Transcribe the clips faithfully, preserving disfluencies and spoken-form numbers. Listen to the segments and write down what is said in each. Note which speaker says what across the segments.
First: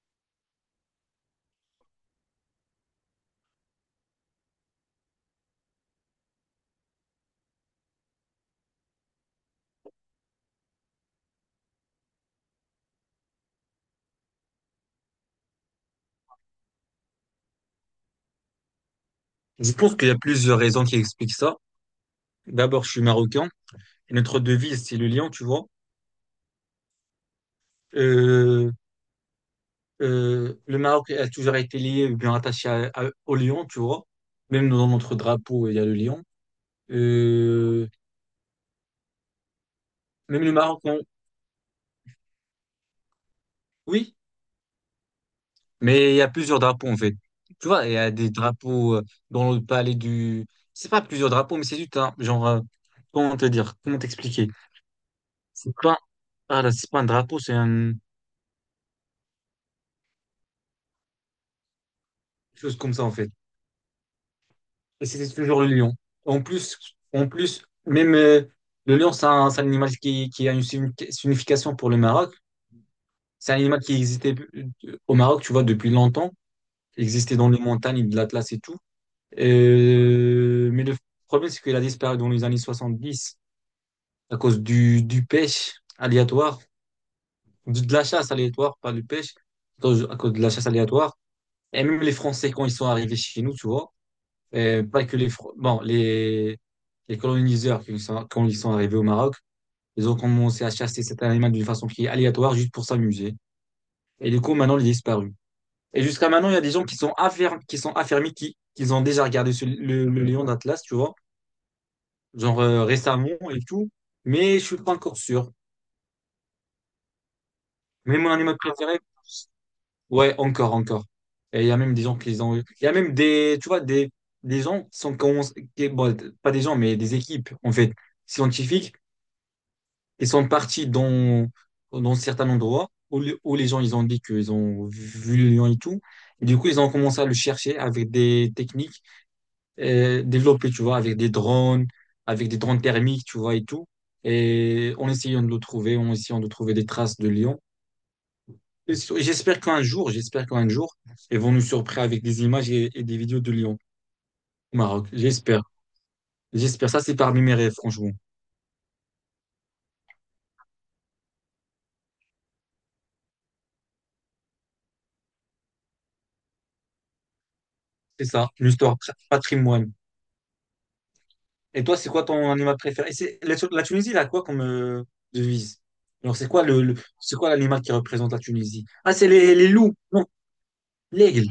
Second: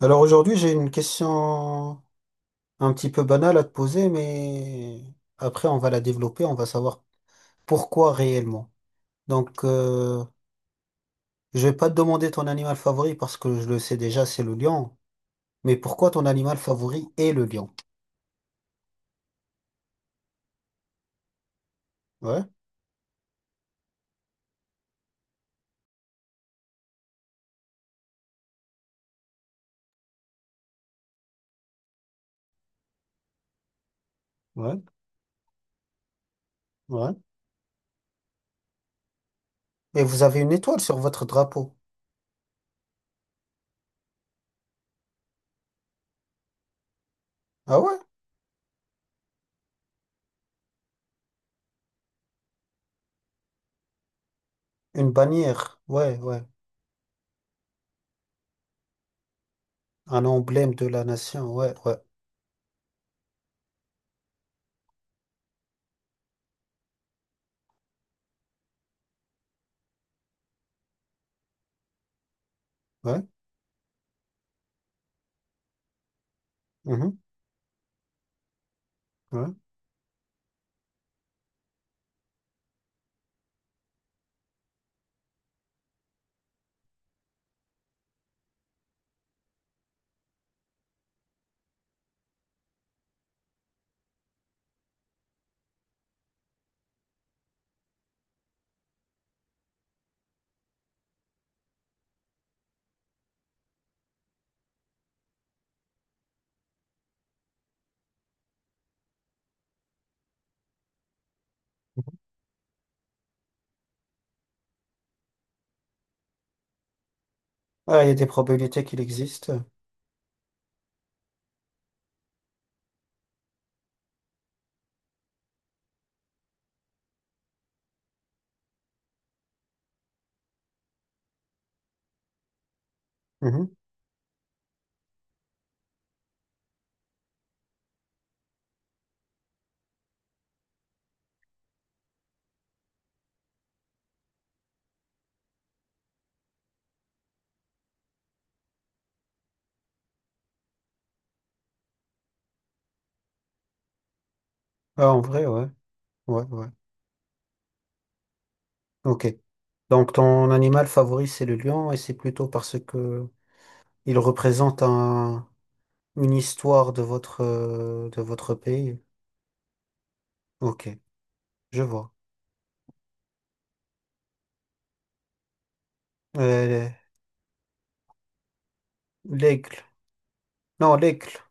Speaker 1: Alors aujourd'hui, j'ai une question un petit peu banale à te poser, mais après, on va la développer, on va savoir pourquoi réellement. Donc, euh, je vais pas te demander ton animal favori parce que je le sais déjà, c'est le lion. Mais pourquoi ton animal favori est le lion?
Speaker 2: Je pense qu'il y a plusieurs raisons qui expliquent ça.
Speaker 1: Ouais,
Speaker 2: D'abord, je suis marocain. Et notre devise, c'est le lion, tu vois. Euh, euh, le Maroc a toujours été lié, ou bien attaché à- à- au lion, tu vois. Même
Speaker 1: ouais,
Speaker 2: dans notre drapeau, il y a le lion.
Speaker 1: ouais.
Speaker 2: Euh,
Speaker 1: Et vous avez
Speaker 2: même
Speaker 1: une
Speaker 2: le
Speaker 1: étoile
Speaker 2: Maroc,
Speaker 1: sur
Speaker 2: on-
Speaker 1: votre drapeau.
Speaker 2: oui. Mais il y a plusieurs drapeaux, en fait. Tu
Speaker 1: Ah
Speaker 2: vois, il y
Speaker 1: ouais?
Speaker 2: a des drapeaux euh, dans le palais du... C'est pas plusieurs drapeaux, mais c'est juste un... Genre, euh, comment te dire? Comment t'expliquer?
Speaker 1: Une
Speaker 2: C'est
Speaker 1: bannière.
Speaker 2: pas...
Speaker 1: Ouais, ouais.
Speaker 2: Ah là, c'est pas un drapeau, c'est un- une
Speaker 1: Un emblème de la nation. Ouais, ouais,
Speaker 2: chose comme ça, en fait. Et c'était toujours le lion. En plus, en plus, même euh, le lion, c'est un, c'est un animal qui, qui a une signifi- signification pour le Maroc.
Speaker 1: ouais.
Speaker 2: C'est un animal qui existait euh, au Maroc, tu vois, depuis longtemps. Il
Speaker 1: Mhm,
Speaker 2: existait dans les montagnes de l'Atlas et tout.
Speaker 1: ouais.
Speaker 2: Euh, Mais le problème, c'est qu'il a disparu dans les années soixante-dix, à cause du, du pêche aléatoire, du- de la chasse aléatoire, pas du pêche, à cause, à cause de la chasse aléatoire. Et même les Français, quand ils sont arrivés chez nous, tu vois, euh, pas que les, Fr- bon, les, les coloniseurs, qui sont- quand ils sont arrivés au Maroc, ils ont commencé à chasser cet animal d'une façon qui est aléatoire, juste pour s'amuser. Et du coup, maintenant, il est disparu. Et jusqu'à maintenant, il y a des gens qui sont affermis, qui sont affermis, qui, qui ont déjà regardé ce- le, le lion d'Atlas, tu vois, genre euh, récemment et tout. Mais je suis pas encore sûr.
Speaker 1: Ah, il y a
Speaker 2: Mais
Speaker 1: des
Speaker 2: mon animal
Speaker 1: probabilités qu'il
Speaker 2: préféré.
Speaker 1: existe.
Speaker 2: Ouais, encore, encore. Et il y a même des gens qui les ont eu. Il y a même des, tu vois, des, des, gens qui sont, qui ont- qui- bon, pas des gens, mais des équipes, en fait, scientifiques, qui sont partis dans, dans certains endroits où, le- où les
Speaker 1: Mhm.
Speaker 2: gens, ils ont dit qu'ils ont vu le lion et tout. Et du coup, ils ont commencé à le chercher avec des techniques euh, développées, tu vois, avec des drones, avec des drones thermiques, tu vois, et tout. Et en essayant de le trouver, en essayant de trouver des traces de lion. Et sur- J'espère qu'un jour, j'espère qu'un jour, ils vont nous surprendre avec des images et, et des vidéos de Lyon au Maroc.
Speaker 1: Ah, en vrai,
Speaker 2: J'espère.
Speaker 1: ouais, ouais, ouais.
Speaker 2: J'espère. Ça, c'est parmi mes rêves, franchement.
Speaker 1: Ok. Donc ton animal favori, c'est le lion, et c'est plutôt parce que il représente un, une histoire de votre, euh, de
Speaker 2: C'est ça,
Speaker 1: votre
Speaker 2: l'histoire,
Speaker 1: pays.
Speaker 2: tra- patrimoine.
Speaker 1: Ok, je
Speaker 2: Et toi, c'est
Speaker 1: vois.
Speaker 2: quoi ton animal préféré? Et c'est- La, Tu- la Tunisie, elle a quoi comme euh, devise? Alors, c'est quoi le,
Speaker 1: Euh,
Speaker 2: le- c'est quoi l'animal qui représente la Tunisie? Ah, c'est les, les
Speaker 1: L'aigle.
Speaker 2: loups. Non,
Speaker 1: Non, l'aigle.
Speaker 2: l'aigle.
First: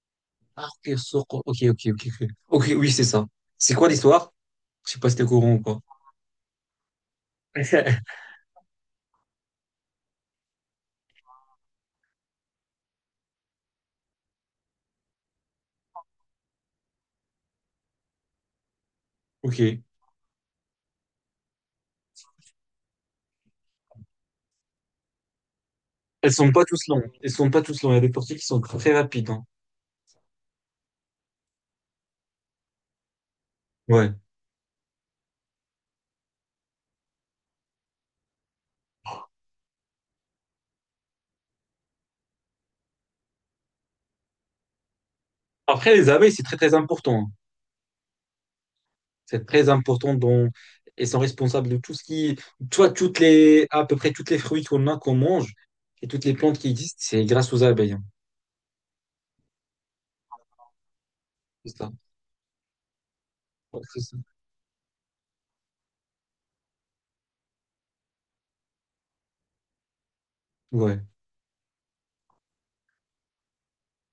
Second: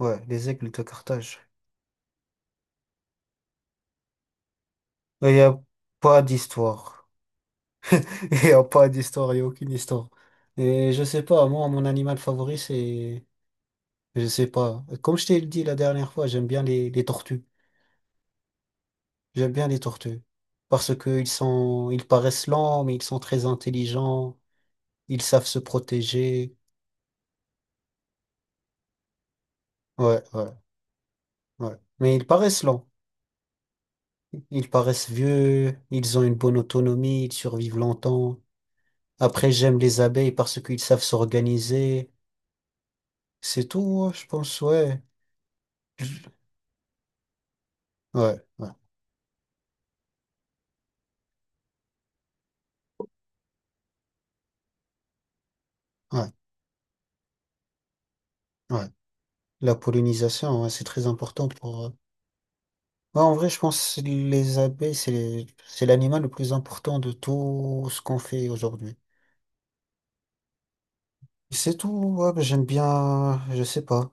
Speaker 1: Ouais, les
Speaker 2: Ah,
Speaker 1: aigles de
Speaker 2: ok, so-
Speaker 1: Carthage.
Speaker 2: ok, ok, ok. Ok, ok, oui, c'est ça. C'est quoi l'histoire? Je sais pas si t'es
Speaker 1: Il
Speaker 2: au
Speaker 1: n'y
Speaker 2: courant
Speaker 1: a
Speaker 2: ou pas.
Speaker 1: pas d'histoire. Il n'y a pas d'histoire, il n'y a aucune histoire. Et je sais pas, moi, mon animal favori, c'est... Je sais pas. Comme je t'ai dit la dernière fois, j'aime bien les, les tortues. J'aime bien les
Speaker 2: Ok.
Speaker 1: tortues. Parce qu'ils sont... Ils paraissent lents, mais ils sont très intelligents. Ils savent se
Speaker 2: Elles sont
Speaker 1: protéger.
Speaker 2: pas tous longues. Elles sont pas tous longues. Il y a des portiers qui sont très rapides. hein.
Speaker 1: Ouais, ouais, ouais. Mais ils paraissent lents.
Speaker 2: Ouais.
Speaker 1: Ils paraissent vieux. Ils ont une bonne autonomie. Ils survivent longtemps. Après, j'aime les abeilles parce qu'ils savent s'organiser. C'est tout, hein, je pense, ouais.
Speaker 2: Après, les abeilles, c'est très, très important.
Speaker 1: Ouais, ouais,
Speaker 2: C'est très important, dont Elles sont responsables de tout ce qui... Toi, toutes les... à peu près toutes les fruits qu'on a, qu'on mange, et toutes
Speaker 1: ouais,
Speaker 2: les plantes qui existent, c'est grâce aux abeilles. hein.
Speaker 1: ouais. La pollinisation, ouais, c'est très important
Speaker 2: C'est
Speaker 1: pour... euh,
Speaker 2: ça.
Speaker 1: ouais, en vrai, je
Speaker 2: Ouais,
Speaker 1: pense que
Speaker 2: c'est ça.
Speaker 1: les abeilles, c'est les- c'est l'animal le plus important de tout ce qu'on fait aujourd'hui.
Speaker 2: Ouais.
Speaker 1: C'est tout, ouais, bah, j'aime bien, je sais pas.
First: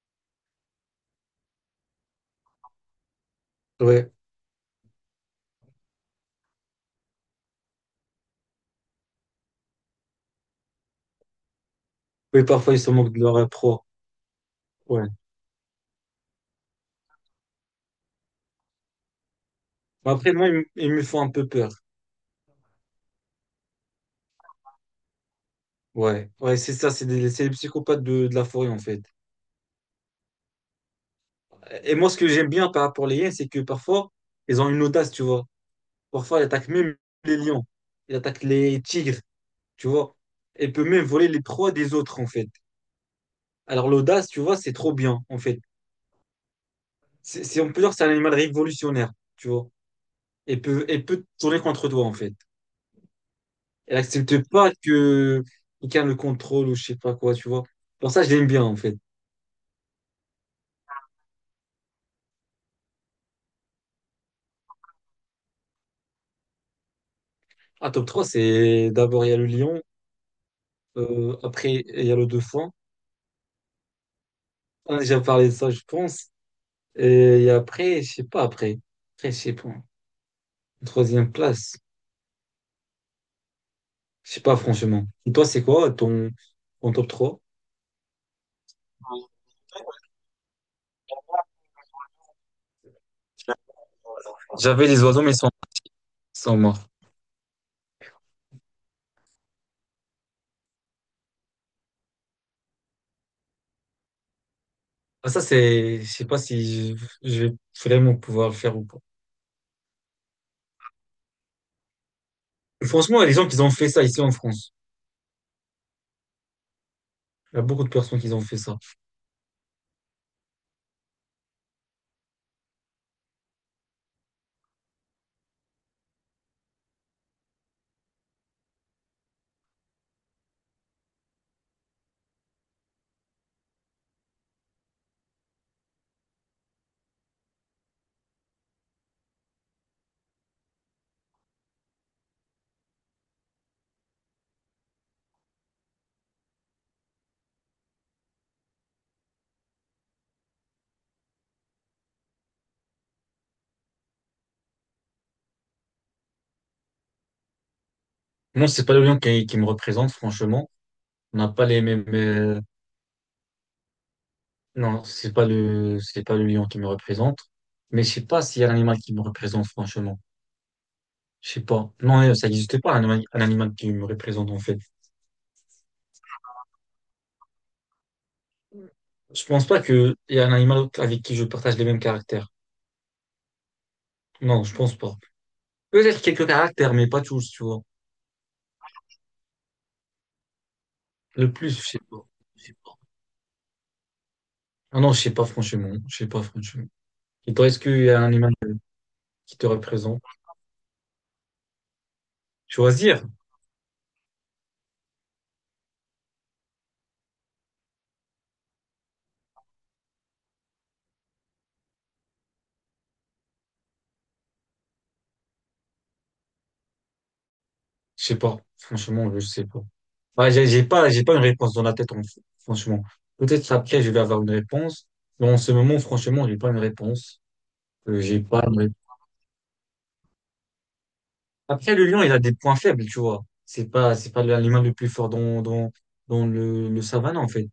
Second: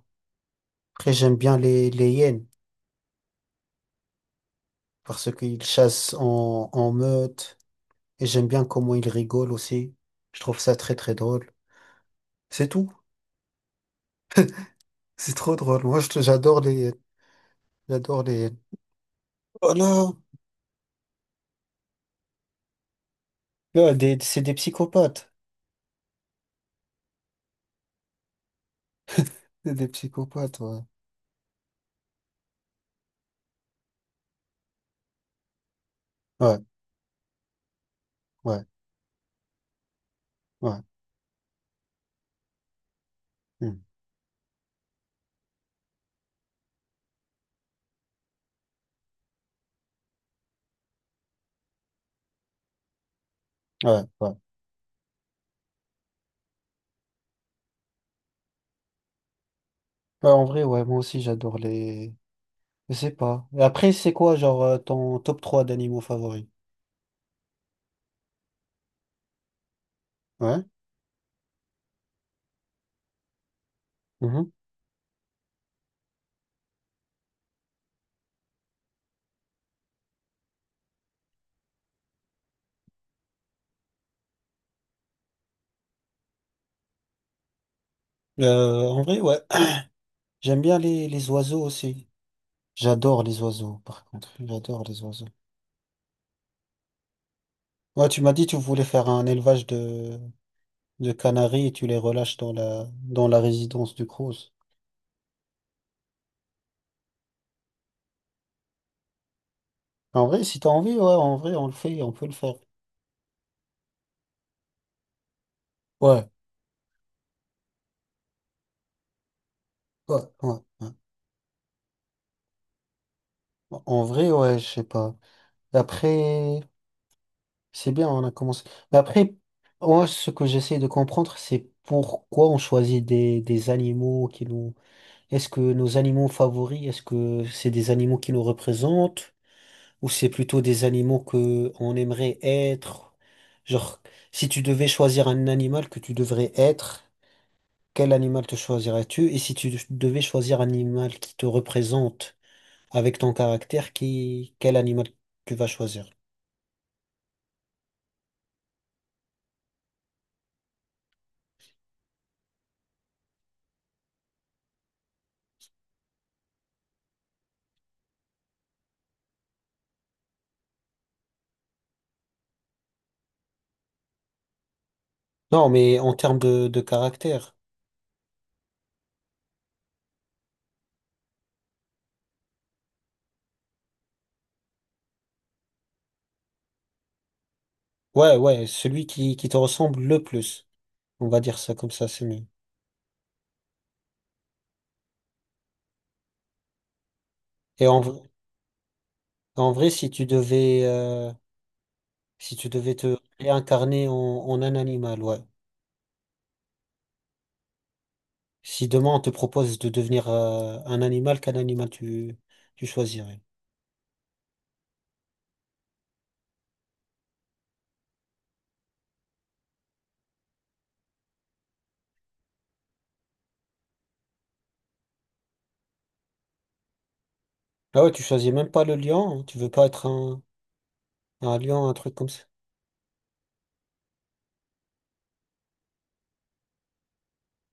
Speaker 1: Après, j'aime bien les, les hyènes,
Speaker 2: Ouais.
Speaker 1: parce qu'ils chassent en, en meute et j'aime bien comment ils rigolent aussi. Je trouve ça très très drôle.
Speaker 2: Oui,
Speaker 1: C'est
Speaker 2: parfois, ils se
Speaker 1: tout.
Speaker 2: moquent de leur euh, proie. Ouais.
Speaker 1: C'est trop drôle. Moi, je- j'adore les, j'adore les. Oh
Speaker 2: Mais
Speaker 1: non
Speaker 2: Après, moi, ils, me ils me font un peu peur.
Speaker 1: là, des- c'est des psychopathes.
Speaker 2: Ouais. Ouais, c'est ça. C'est des- c'est les psychopathes de, de la forêt, en fait.
Speaker 1: C'est des psychopathes, ouais.
Speaker 2: Et moi, ce que j'aime bien par rapport aux lions, c'est que parfois, ils ont une audace, tu vois. Parfois, ils
Speaker 1: Ouais,
Speaker 2: attaquent même les lions. Ils attaquent
Speaker 1: ouais,
Speaker 2: les tigres, tu vois. Elle
Speaker 1: ouais.
Speaker 2: peut même voler les proies des autres, en fait.
Speaker 1: Hmm,
Speaker 2: Alors l'audace, tu vois, c'est trop bien, en fait. C'est, c'est- on peut dire que c'est un animal révolutionnaire, tu vois. Elle peut, elle peut tourner contre toi, en fait. Elle
Speaker 1: ouais, ouais.
Speaker 2: accepte pas que quelqu'un le contrôle ou je sais pas quoi, tu vois. Pour ça, je l'aime bien, en fait.
Speaker 1: Ouais, en vrai, ouais, moi aussi, j'adore les. Je sais pas. Et après, c'est quoi, genre, euh, ton top trois d'animaux favoris?
Speaker 2: À top trois, c'est d'abord, il y a le lion.
Speaker 1: Ouais.
Speaker 2: euh, après, il y a le dauphin.
Speaker 1: Mhm.
Speaker 2: On a déjà parlé de ça, je pense. Et, et après, je sais pas, après. Après, je sais pas. Troisième place. Je sais pas, franchement. Et toi, c'est quoi ton, ton, top trois?
Speaker 1: Euh, en vrai, ouais. J'aime bien les, les oiseaux aussi. J'adore les oiseaux, par contre. J'adore
Speaker 2: J'avais
Speaker 1: les
Speaker 2: les oiseaux,
Speaker 1: oiseaux.
Speaker 2: mais ils sont, ils sont morts.
Speaker 1: Ouais, tu m'as dit tu voulais faire un élevage de, de canaries et tu les relâches dans la, dans la résidence du Crous.
Speaker 2: Ah, ça, c'est, je sais pas si je, je vais vraiment pouvoir le faire ou pas.
Speaker 1: En vrai, si t'as envie, ouais, en vrai, on le fait, on peut le faire.
Speaker 2: Franchement, les gens qui ont fait ça ici en France,
Speaker 1: Ouais,
Speaker 2: il y a beaucoup de personnes qui ont fait ça.
Speaker 1: ouais, ouais, ouais. En vrai, ouais, je sais pas. Après, c'est bien, on a commencé. Mais après, moi, ce que j'essaie de comprendre, c'est pourquoi on choisit des, des animaux qui nous... Est-ce que nos animaux favoris, est-ce que c'est des animaux qui nous représentent? Ou c'est plutôt des animaux que on aimerait être? Genre, si tu devais choisir un animal que tu devrais être, quel animal te choisirais-tu? Et si tu devais choisir un animal qui te représente avec ton caractère, qui, quel animal tu vas choisir?
Speaker 2: Non, c'est pas le lion qui, qui me représente, franchement. On n'a pas les mêmes, euh, non, c'est pas le, c'est pas le lion qui me représente. Mais je sais pas s'il y a un animal qui me représente, franchement. Je sais pas. Non, euh, ça n'existe pas, un animal, un animal qui me représente, en fait.
Speaker 1: Non, mais en termes de, de caractère.
Speaker 2: Je pense pas qu'il y a un animal avec qui je partage les mêmes caractères. Non, je pense pas. Peut-être quelques caractères, mais pas tous, tu vois.
Speaker 1: Ouais, ouais, celui qui, qui te ressemble le plus. On va
Speaker 2: Le
Speaker 1: dire
Speaker 2: plus,
Speaker 1: ça
Speaker 2: je
Speaker 1: comme
Speaker 2: sais
Speaker 1: ça, c'est
Speaker 2: pas.
Speaker 1: mieux.
Speaker 2: Je sais pas. Ah non, je sais pas franchement. Je sais pas franchement. Et toi, est-ce
Speaker 1: Et en,
Speaker 2: qu'il y
Speaker 1: v-
Speaker 2: a un animal qui te
Speaker 1: En vrai, si
Speaker 2: représente?
Speaker 1: tu devais, euh, si tu devais te
Speaker 2: Choisir?
Speaker 1: réincarner en, en un animal, ouais. Si demain on te propose de devenir euh, un animal, quel animal tu, tu choisirais?
Speaker 2: Je sais pas. Franchement, je sais pas. Bah, j'ai j'ai pas, j'ai pas, une réponse dans la tête, en- franchement. Peut-être après, je vais avoir une réponse. Mais en ce moment, franchement, j'ai pas une réponse.
Speaker 1: Ah ouais,
Speaker 2: Euh,
Speaker 1: tu
Speaker 2: j'ai
Speaker 1: choisis
Speaker 2: pas
Speaker 1: même
Speaker 2: une
Speaker 1: pas
Speaker 2: ré-.
Speaker 1: le lion, hein. Tu veux pas être un, un lion, un
Speaker 2: Après, le
Speaker 1: truc
Speaker 2: lion,
Speaker 1: comme
Speaker 2: il a
Speaker 1: ça.
Speaker 2: des points faibles, tu vois. C'est pas, c'est pas l'animal le plus fort dans, dans, dans le, le savane, en fait.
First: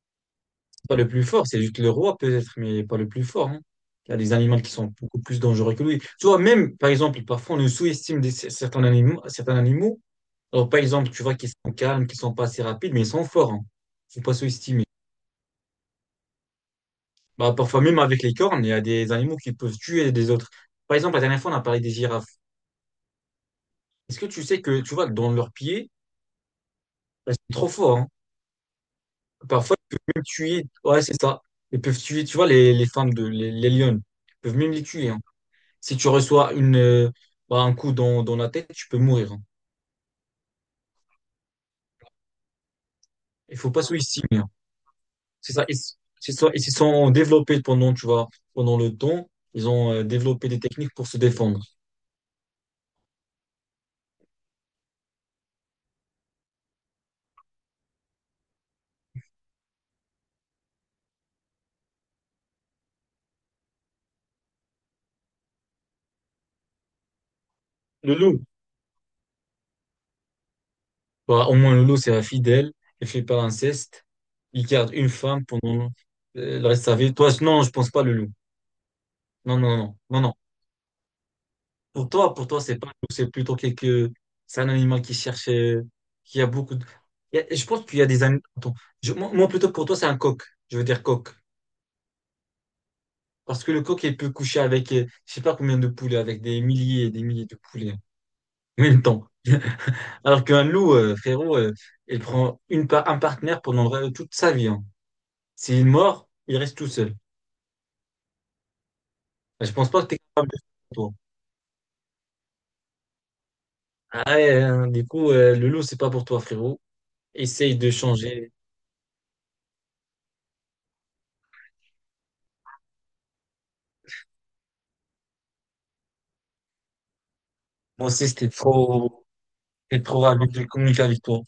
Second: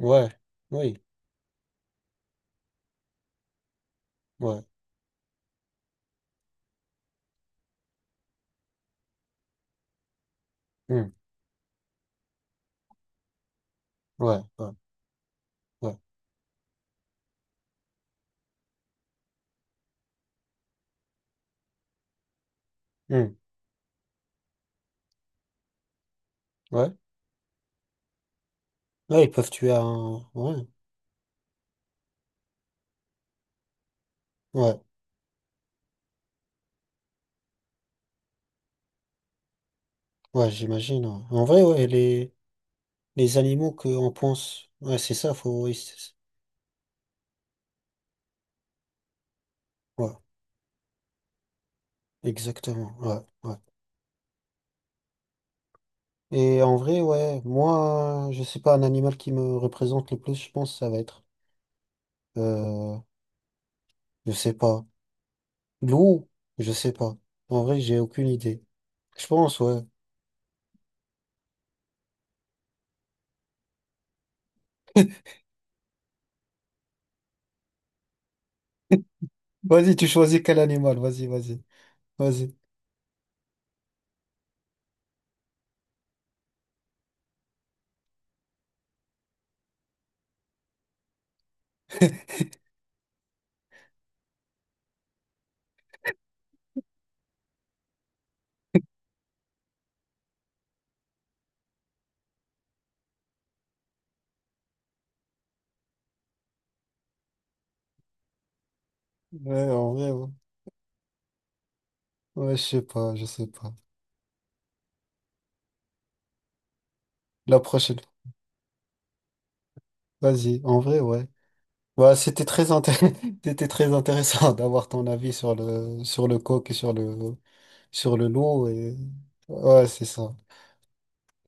Speaker 1: Ouais, oui,
Speaker 2: Pas le plus fort, c'est juste le roi peut-être, mais pas le plus fort. hein. Il y a des animaux
Speaker 1: ouais,
Speaker 2: qui sont beaucoup plus dangereux que lui. Tu vois, même, par exemple, parfois on nous sous-estime des- certains animaux, certains animaux. Alors, par
Speaker 1: hmm,
Speaker 2: exemple, tu vois qu'ils sont calmes, qu'ils sont pas assez rapides, mais ils sont forts. Hein. Faut pas
Speaker 1: ouais, ouais,
Speaker 2: sous-estimer.
Speaker 1: ouais,
Speaker 2: Bah, parfois, même avec les cornes, il y a des animaux qui peuvent tuer des autres. Par exemple, la dernière fois, on a parlé des girafes.
Speaker 1: hmm,
Speaker 2: Est-ce que tu sais que, tu vois, dans leurs pieds,
Speaker 1: ouais.
Speaker 2: elles sont trop forts. hein.
Speaker 1: Ouais, ils peuvent tuer
Speaker 2: Parfois, ils peuvent même
Speaker 1: un. Ouais,
Speaker 2: tuer. Ouais, c'est ça. Ils peuvent tuer, tu vois, les, les femmes de, les, les lionnes. Ils peuvent même
Speaker 1: ouais,
Speaker 2: les tuer. hein. Si tu reçois une, euh, bah, un coup dans, dans la tête, tu peux mourir. hein.
Speaker 1: ouais, j'imagine. Ouais. En vrai, ouais, les, les
Speaker 2: Il faut
Speaker 1: animaux
Speaker 2: pas
Speaker 1: qu'on
Speaker 2: sous-estimer. hein.
Speaker 1: pense. Ouais, c'est ça,
Speaker 2: C'est
Speaker 1: faut.
Speaker 2: ça.
Speaker 1: Oui,
Speaker 2: Ils,
Speaker 1: c'est ça.
Speaker 2: c'est ça. Ils se sont développés pendant, tu vois, pendant le temps. Ils ont euh,
Speaker 1: Ouais,
Speaker 2: développé des techniques pour se défendre.
Speaker 1: exactement. Ouais, ouais. Et en vrai, ouais, moi, je sais pas, un animal qui me représente le plus, je pense, ça va être. euh, Je sais pas. Loup, je sais pas. En vrai, j'ai
Speaker 2: Le
Speaker 1: aucune
Speaker 2: loup,
Speaker 1: idée. Je pense, ouais.
Speaker 2: bah, au moins le loup, c'est fidèle. Il fait pas l'inceste. Il garde une femme pendant euh, le reste de sa vie. Toi, non, je pense pas le loup. Non, non,
Speaker 1: Vas-y,
Speaker 2: non,
Speaker 1: tu
Speaker 2: non, non.
Speaker 1: choisis quel animal. Vas-y, vas-y.
Speaker 2: Pour toi, pour
Speaker 1: Vas-y.
Speaker 2: toi, c'est pas un loup, c'est plutôt quelque, c'est un animal qui cherche, euh, qui a beaucoup de, il y a- je pense qu'il y a des animaux, attends, je- moi, moi, plutôt pour toi, c'est un coq, je veux dire coq. Parce que le coq, il peut coucher avec, euh, je sais pas combien de poulets, avec des milliers et des milliers de poulets, hein, en même temps. Alors qu'un loup, euh, frérot, euh, il prend une par- un partenaire pendant le- toute sa vie, hein. S'il mord, il reste tout seul.
Speaker 1: Ouais,
Speaker 2: Je pense
Speaker 1: en
Speaker 2: pas que
Speaker 1: vrai,
Speaker 2: t'es
Speaker 1: ouais.
Speaker 2: capable de faire, toi.
Speaker 1: Ouais, je sais pas, je sais pas.
Speaker 2: Ah ouais, hein, du coup, euh, le loup, c'est pas pour toi, frérot.
Speaker 1: La
Speaker 2: Essaye de
Speaker 1: prochaine.
Speaker 2: changer.
Speaker 1: Vas-y, en vrai, ouais. Bah, c'était très intéressant, c'était très intéressant d'avoir ton avis sur le, sur le coq et sur le,
Speaker 2: Moi
Speaker 1: sur
Speaker 2: aussi,
Speaker 1: le
Speaker 2: c'était
Speaker 1: loup et,
Speaker 2: trop.
Speaker 1: ouais,
Speaker 2: et
Speaker 1: c'est
Speaker 2: pour
Speaker 1: ça.
Speaker 2: avec, communiquer avec toi.